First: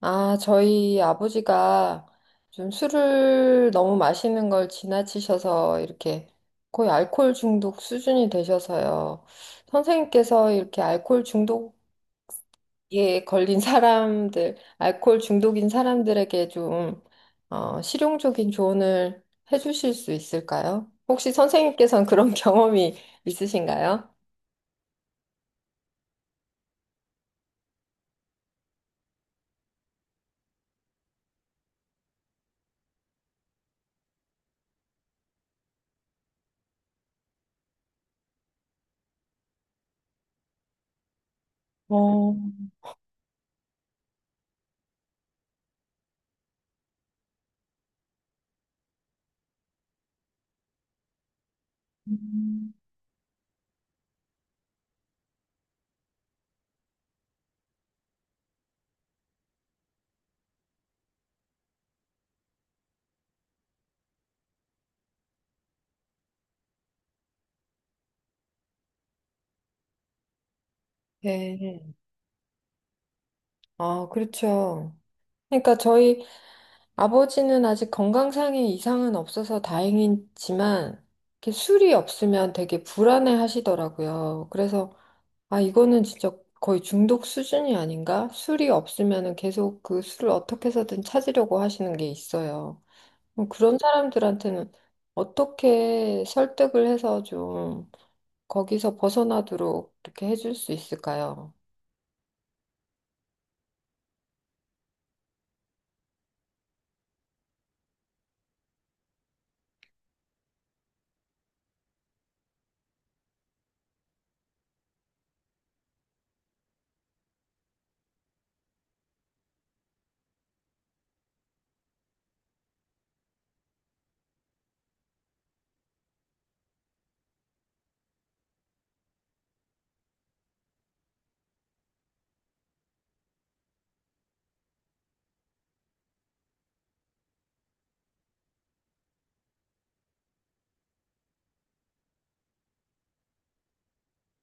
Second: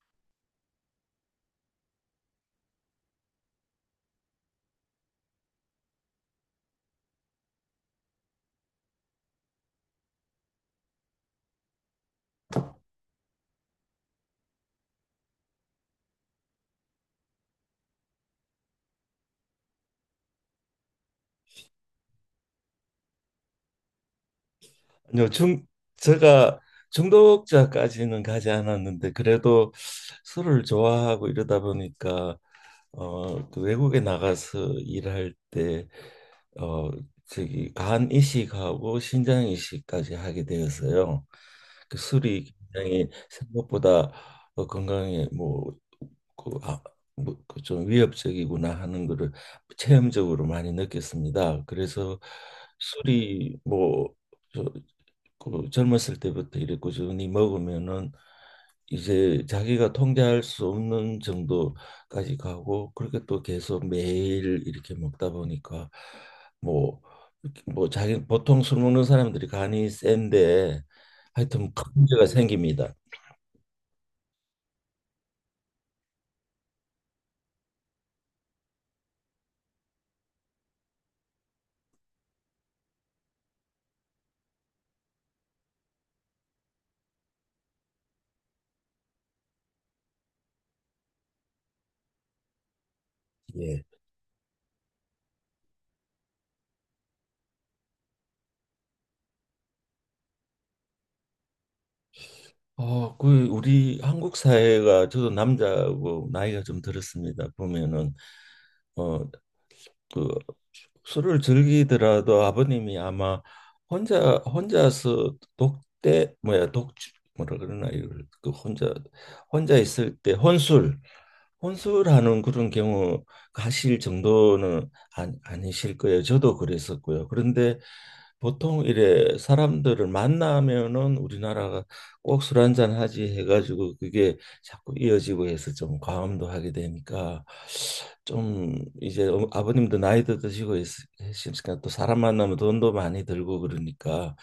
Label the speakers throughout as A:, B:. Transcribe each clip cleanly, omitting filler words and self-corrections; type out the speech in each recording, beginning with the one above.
A: 아, 저희 아버지가 좀 술을 너무 마시는 걸 지나치셔서 이렇게 거의 알코올 중독 수준이 되셔서요. 선생님께서 이렇게 알코올 중독에 걸린 사람들, 알코올 중독인 사람들에게 좀 실용적인 조언을 해주실 수 있을까요? 혹시 선생님께서는 그런 경험이 있으신가요?
B: 요중 제가 중독자까지는 가지 않았는데 그래도 술을 좋아하고 이러다 보니까 어그 외국에 나가서 일할 때 어 저기 간 이식하고 신장 이식까지 하게 되어서요. 그
A: 어,
B: 술이 굉장히 생각보다 건강에 뭐그 아, 뭐좀 위협적이구나 하는 거를 체험적으로 많이 느꼈습니다. 그래서 술이 뭐저 그 젊었을 때부터 이래 꾸준히 먹으면은 이제 자기가 통제할 수 없는 정도까지 가고, 그렇게 또 계속 매일 이렇게 먹다 보니까 뭐 뭐 자기, 보통 술 먹는 사람들이 간이 센데 하여튼 큰
A: 네.
B: 문제가 생깁니다.
A: 아, 그렇죠. 그러니까 저희 아버지는 아직 건강상의 이상은 없어서 다행이지만, 이렇게 술이 없으면 되게 불안해 하시더라고요. 그래서, 아, 이거는 진짜 거의 중독 수준이 아닌가? 술이 없으면은 계속 그 술을 어떻게 해서든 찾으려고 하시는 게 있어요. 그런
B: 예.
A: 사람들한테는 어떻게 설득을 해서 좀 거기서 벗어나도록 이렇게 해줄 수 있을까요?
B: 어, 그 우리 한국 사회가, 저도 남자고 나이가 좀 들었습니다. 보면은 어 그 술을 즐기더라도 아버님이 아마 혼자서 독대, 뭐야 독, 뭐라 그러나, 이걸 그 혼자 있을 때 혼술하는 그런 경우 하실 정도는 아니실 거예요. 저도 그랬었고요. 그런데 보통 이래 사람들을 만나면은 우리나라가 꼭 "술 한잔 하지" 해가지고, 그게 자꾸 이어지고 해서 좀 과음도 하게 되니까, 좀 이제 아버님도 나이도 드시고 있으니까 또 사람 만나면 돈도 많이 들고, 그러니까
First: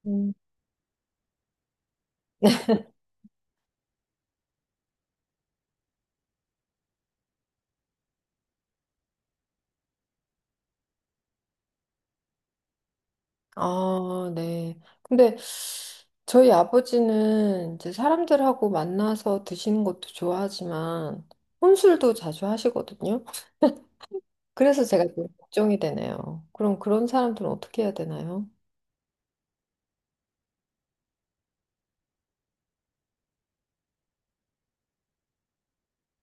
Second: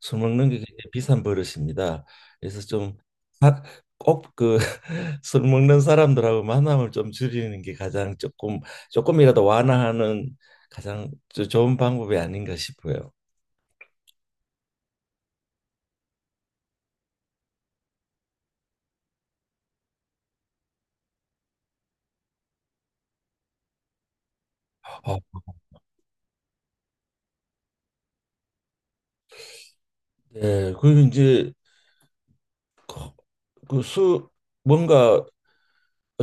B: 술 먹는 게 굉장히 비싼 버릇입니다. 그래서 좀 사- 꼭 그 술 먹는 사람들하고 만남을 좀 줄이는 게 가장, 조금 조금이라도 완화하는 가장 좋은 방법이 아닌가 싶어요.
A: 아, 네. 근데 저희 아버지는 이제 사람들하고 만나서 드시는 것도 좋아하지만 혼술도 자주 하시거든요. 그래서 제가
B: 어,
A: 좀 걱정이 되네요. 그럼 그런 사람들은 어떻게 해야 되나요?
B: 네, 그리고 이제 그 술, 뭔가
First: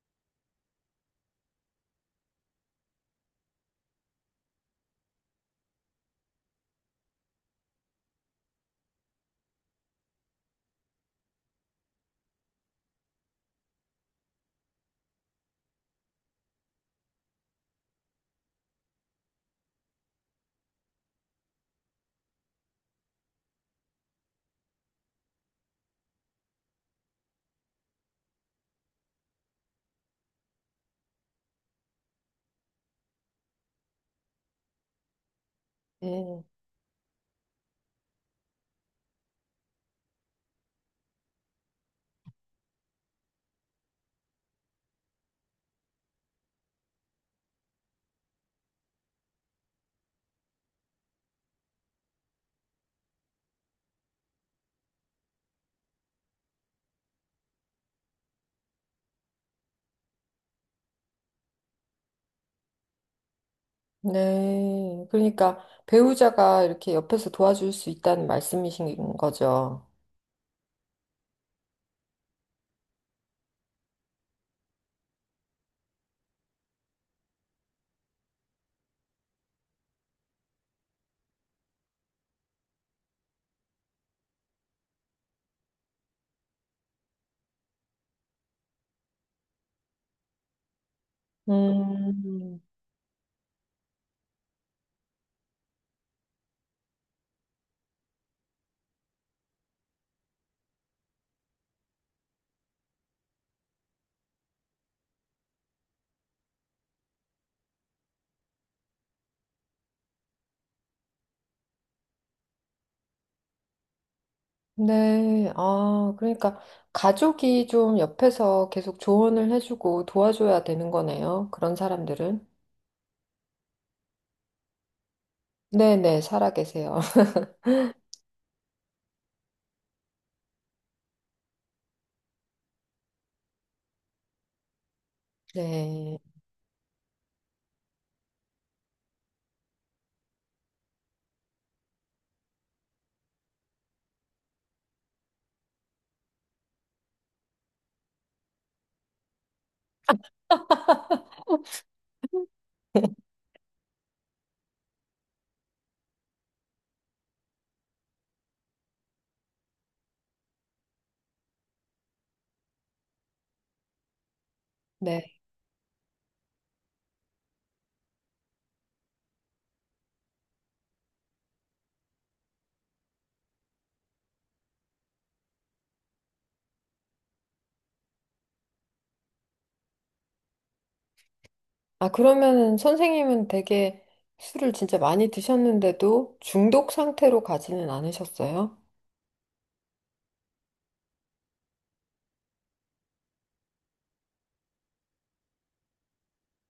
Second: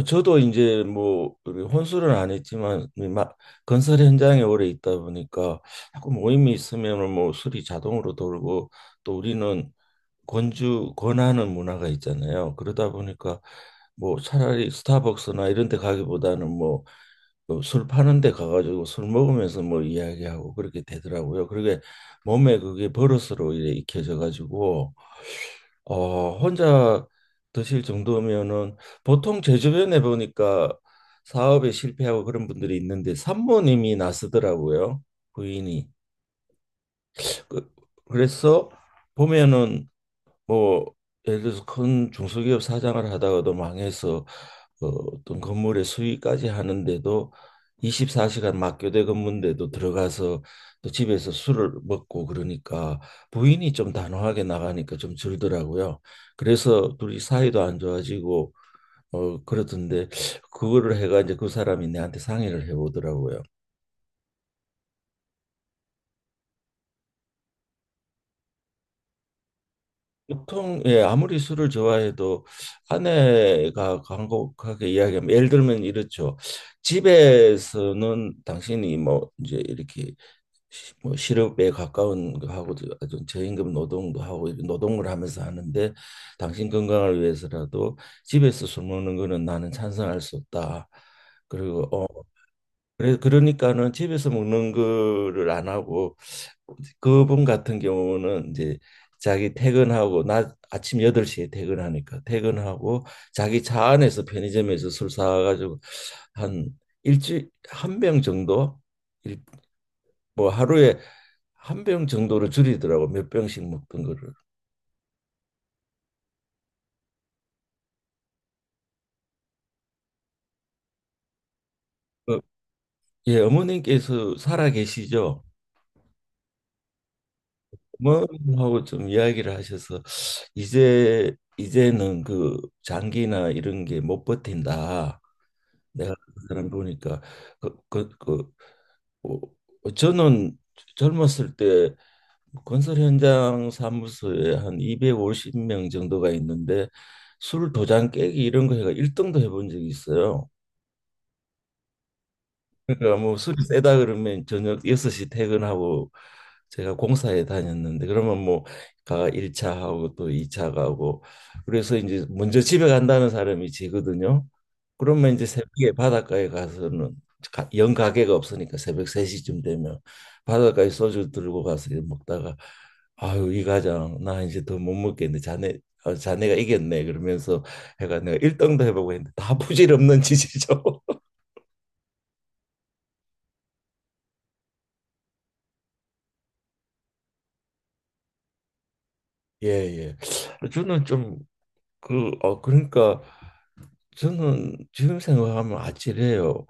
B: 저도 이제 뭐 우리 혼술은 안 했지만 막 건설 현장에 오래 있다 보니까 자꾸 모임이 있으면은 뭐 술이 자동으로 돌고, 또 우리는 권주 권하는 문화가 있잖아요. 그러다 보니까 뭐 차라리 스타벅스나 이런 데 가기보다는 뭐술 파는 데 가가지고 술 먹으면서 뭐 이야기하고 그렇게 되더라고요. 그게 몸에, 그게 버릇으로 이래 익혀져 가지고 어, 혼자 드실 정도면은, 보통 제 주변에 보니까 사업에 실패하고 그런 분들이 있는데 산모님이 나서더라고요. 부인이.
A: 네.
B: 그, 그래서 보면은 뭐 예를 들어서 큰 중소기업 사장을 하다가도 망해서 어, 어떤 건물의 수위까지 하는데도, 24시간 막교대 근무인데도 들어가서 또 집에서 술을 먹고 그러니까 부인이 좀 단호하게 나가니까 좀 줄더라고요. 그래서 둘이 사이도 안 좋아지고 어 그렇던데, 그거를 해가 이제 그 사람이 내한테 상의를 해보더라고요.
A: 네. 그러니까 배우자가 이렇게 옆에서 도와줄 수 있다는 말씀이신 거죠.
B: 보통 예, 아무리 술을 좋아해도 아내가 간곡하게 이야기하면, 예를 들면 이렇죠. "집에서는 당신이 뭐 이제 이렇게 뭐 실업에 가까운 거 하고 아주 저임금 노동도 하고 이런 노동을 하면서 하는데, 당신 건강을 위해서라도 집에서 술 먹는 거는 나는 찬성할 수 없다." 그리고 어,
A: 음.
B: 그래 그러니까는 집에서 먹는 거를 안 하고, 그분 같은 경우는 이제 자기 퇴근하고, 나 아침 8시에 퇴근하니까, 퇴근하고 자기 차 안에서 편의점에서 술 사가지고 한 일주일 한 병 정도, 일- 뭐 하루에 한 병 정도로 줄이더라고. 몇 병씩 먹던 거를.
A: 네, 아, 그러니까 가족이 좀 옆에서 계속 조언을 해주고 도와줘야 되는 거네요. 그런
B: 어,
A: 사람들은.
B: 예 어머님께서 살아 계시죠?
A: 네네, 살아계세요.
B: 뭐 하고 좀 이야기를 하셔서 "이제 이제는 그 장기나 이런 게 못 버틴다. 내가
A: 네,
B: 그 사람 보니까" 그 어, 어, 저는 젊었을 때 건설 현장 사무소에 한 250명 정도가 있는데 술 도장 깨기 이런 거 해가 1등도 해본 적이 있어요. 그러니까 뭐 술이 세다 그러면 저녁 6시 퇴근하고, 제가 공사에 다녔는데, 그러면 뭐 가 1차 하고 또 2차 가고, 그래서 이제 먼저 집에 간다는 사람이 지거든요. 그러면
A: 네.
B: 이제 새벽에 바닷가에 가서는, 영 가게가 없으니까 새벽 3시쯤 되면 바닷가에 소주 들고 가서 이 먹다가 "아유 이 과장, 나 이제 더 못 먹겠네. 자네 어, 자네가 이겼네" 그러면서 해가 내가 일등도 해보고 했는데 다 부질없는 짓이죠.
A: 아, 그러면은 선생님은 되게 술을 진짜 많이 드셨는데도 중독 상태로 가지는 않으셨어요?
B: 예, 예. 저는 좀 그, 어, 그러니까 저는 지금 생각하면 아찔해요.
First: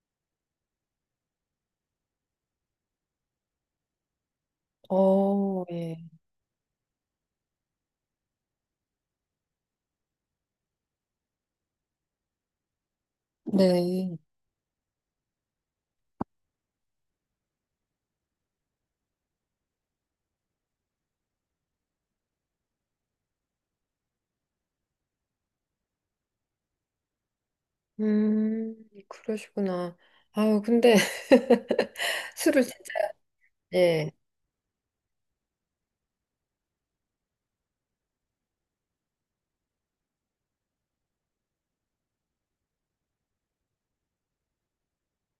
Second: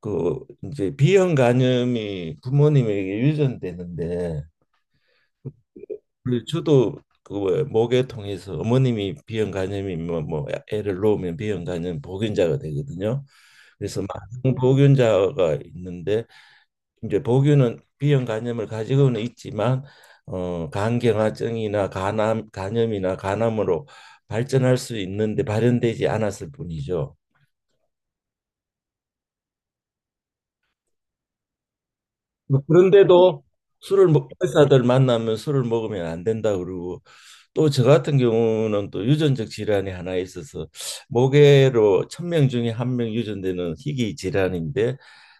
B: 그 이제 B형 간염이 부모님에게 유전되는데,
A: 어, 예.
B: 그 저도 그 뭐야, 목에 통해서 어머님이 B형 간염이 뭐, 뭐 애를 낳으면 B형 간염 보균자가 되거든요. 그래서
A: 네.
B: 많은 보균자가 있는데, 이제 보균은 B형 간염을 가지고는 있지만 어, 간경화증이나 간암, 간염이나 간암으로 발전할 수 있는데 발현되지 않았을 뿐이죠.
A: 음, 그러시구나. 아유, 근데
B: 뭐
A: 술을 진짜,
B: 그런데도
A: 예.
B: 의사들 만나면 술을 먹으면 안 된다 그러고, 또 저 같은 경우는 또 유전적 질환이 하나 있어서, 모계로 1,000명 중에 한 명 유전되는 희귀 질환인데,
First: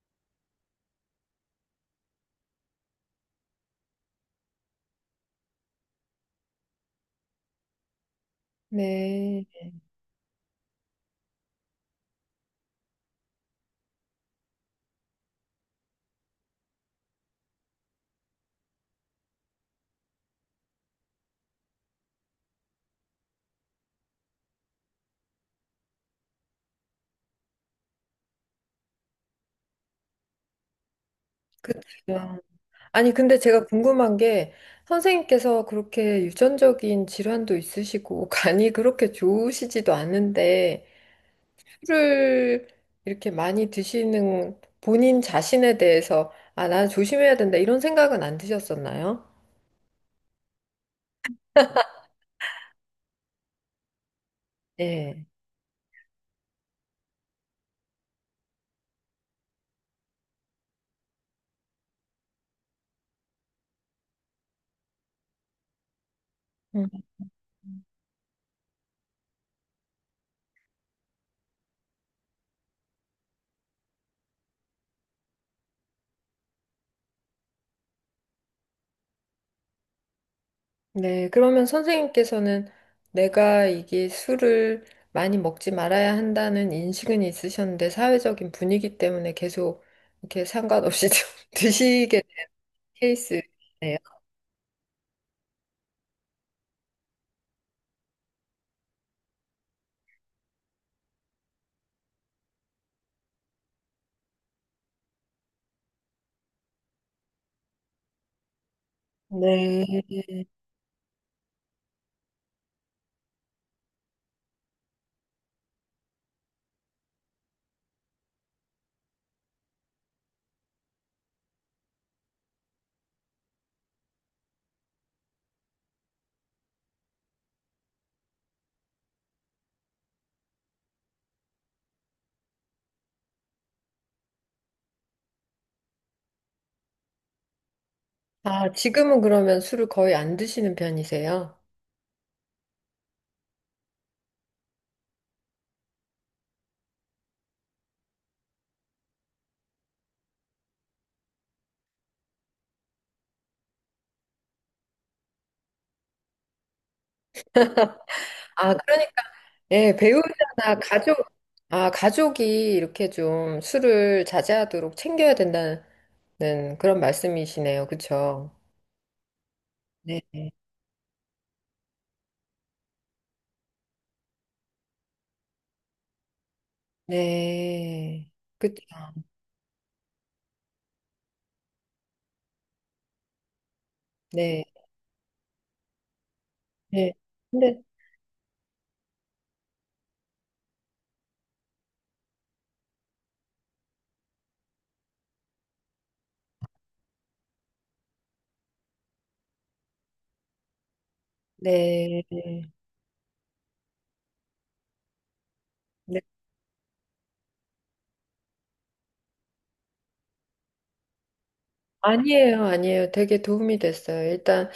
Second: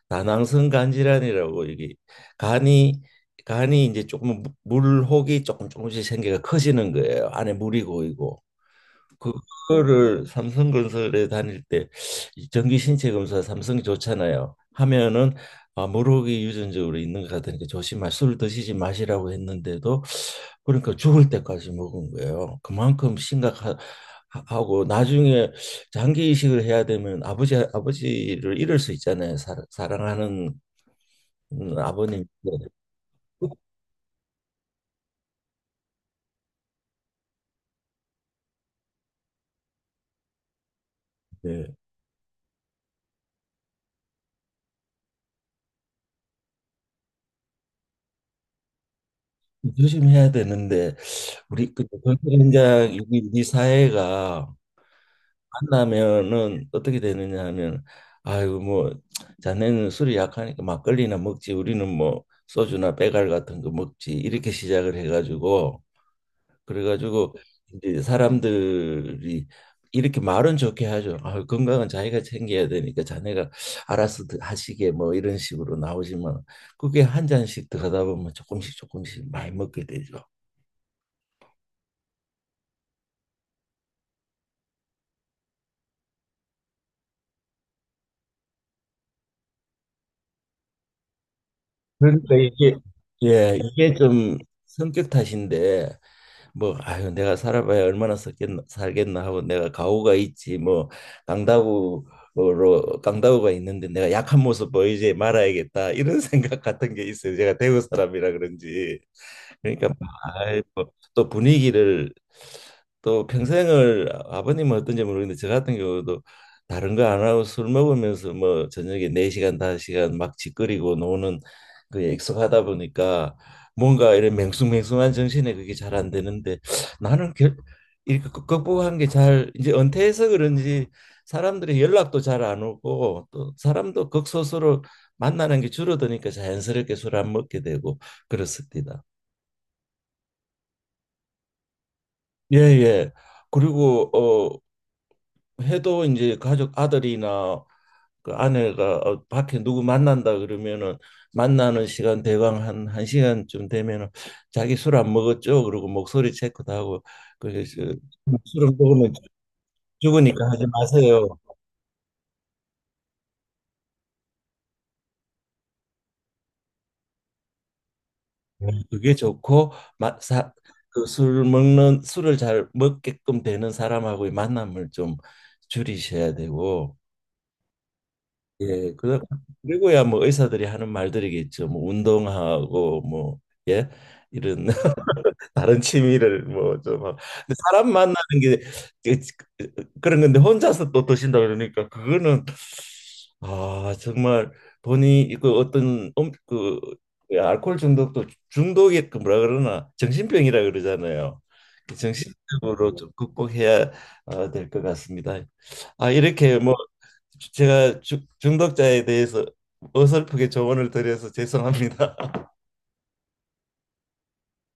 B: 다낭성 간질환이라고. 이게 간이 간이 이제 조금 물혹이 조금 조금씩 생겨가 커지는 거예요. 안에 물이 고이고.
A: 네.
B: 그거를 삼성건설에 다닐 때 이 정기 신체 검사, 삼성이 좋잖아요, 하면은 "아, 물혹이 유전적으로 있는 것 같으니까 술 드시지 마시라고 했는데도, 그러니까 죽을 때까지 먹은 거예요. 그만큼 심각하고, 나중에 장기 이식을 해야 되면 아버지를 잃을 수 있잖아요. 사랑하는 아버님.
A: 그렇죠. 아니, 근데 제가 궁금한 게 선생님께서 그렇게 유전적인 질환도 있으시고 간이 그렇게 좋으시지도 않은데
B: 네.
A: 술을 이렇게 많이 드시는 본인 자신에 대해서 아, 나 조심해야 된다 이런 생각은 안 드셨었나요?
B: 조심해야 되는데 우리 그 현장, 우리 사회가
A: 네.
B: 만나면은 어떻게 되느냐 하면, "아이고 뭐 자네는 술이 약하니까 막걸리나 먹지. 우리는 뭐 소주나 배갈 같은 거 먹지" 이렇게 시작을 해가지고,
A: 음.
B: 그래가지고 이제 사람들이 이렇게 말은 좋게 하죠. "아, 건강은 자기가 챙겨야 되니까 자네가 알아서 하시게" 뭐 이런 식으로 나오지만, 그게 한 잔씩 더 하다 보면 조금씩 조금씩 많이 먹게 되죠.
A: 네, 그러면 선생님께서는 내가 이게 술을 많이 먹지 말아야 한다는 인식은 있으셨는데 사회적인 분위기 때문에 계속 이렇게 상관없이 좀 드시게
B: 그러니까
A: 된
B: 이게,
A: 케이스네요.
B: 예, 이게 좀 성격 탓인데, 뭐 아유, 내가 살아봐야 얼마나 살겠나, 살겠나 하고, 내가 가오가 있지 뭐, 강다구로 강다구가 있는데 내가 약한 모습 보이지 말아야겠다, 이런 생각 같은 게 있어요. 제가 대구 사람이라 그런지.
A: 네.
B: 그러니까 아이, 뭐또 분위기를, 또 평생을 아버님은 어떤지 모르겠는데 저 같은 경우도 다른 거 안 하고 술 먹으면서 뭐 저녁에 4시간 다섯 시간막 짓거리고 노는 그약 익숙하다 보니까 뭔가 이런 맹숭맹숭한 정신에 그게 잘 안 되는데, 나는 결, 이렇게 극복한 게 잘, 이제 은퇴해서 그런지 사람들이 연락도 잘 안 오고 또 사람도 극소수로 만나는 게 줄어드니까 자연스럽게 술 안 먹게 되고
A: 아,
B: 그렇습니다.
A: 지금은 그러면 술을 거의 안 드시는 편이세요?
B: 예, 예. 그리고 어, 해도 이제 가족 아들이나 그 아내가 어, 밖에 누구 만난다 그러면은 만나는 시간 대강 한 한 시간쯤 되면은 "자기 술 안 먹었죠?" 그러고 목소리 체크도 하고. 그래서 술을
A: 아, 그러니까,
B: 먹으면,
A: 예,
B: 죽으니까 하지
A: 배우자나 가족,
B: 마세요.
A: 아, 가족이 이렇게 좀 술을 자제하도록 챙겨야 된다는 그런 말씀이시네요. 그쵸?
B: 네, 그게 좋고. 마,
A: 네.
B: 사, 그술 먹는 술을 잘 먹게끔 되는 사람하고의 만남을 좀 줄이셔야 되고,
A: 네. 그쵸.
B: 예, 그, 그리고야 뭐 의사들이 하는 말들이겠죠. 뭐 운동하고 뭐, 예,
A: 네.
B: 이런 다른 취미를 뭐좀
A: 네.
B: 하고. 근데
A: 근데,
B: 사람 만나는 게 그- 그런 건데, 혼자서 또 드신다 그러니까 그거는 아, 정말 본인 그 어떤 그, 그 알코올 중독도, 중독이 그 뭐라 그러나 정신병이라 그러잖아요. 그
A: 네.
B: 정신적으로 좀 극복해야 아, 될것 같습니다. 아,
A: 네.
B: 이렇게 뭐 제가 중독자에 대해서 어설프게 조언을 드려서 죄송합니다.
A: 아니에요, 아니에요. 되게 도움이 됐어요. 일단,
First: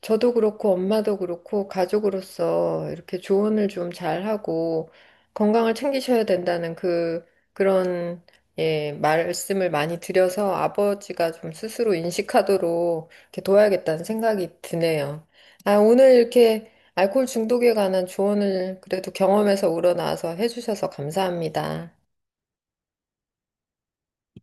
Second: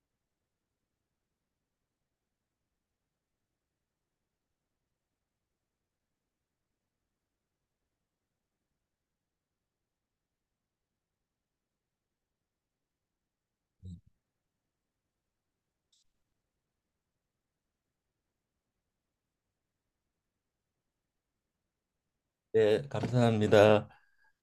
A: 저도 그렇고 엄마도 그렇고 가족으로서 이렇게 조언을 좀 잘하고 건강을 챙기셔야 된다는 그 그런 예, 말씀을 많이 드려서 아버지가 좀 스스로 인식하도록 이렇게 도와야겠다는 생각이 드네요. 아, 오늘 이렇게 알코올 중독에 관한 조언을 그래도 경험에서 우러나와서 해주셔서 감사합니다.
B: 예, 감사합니다.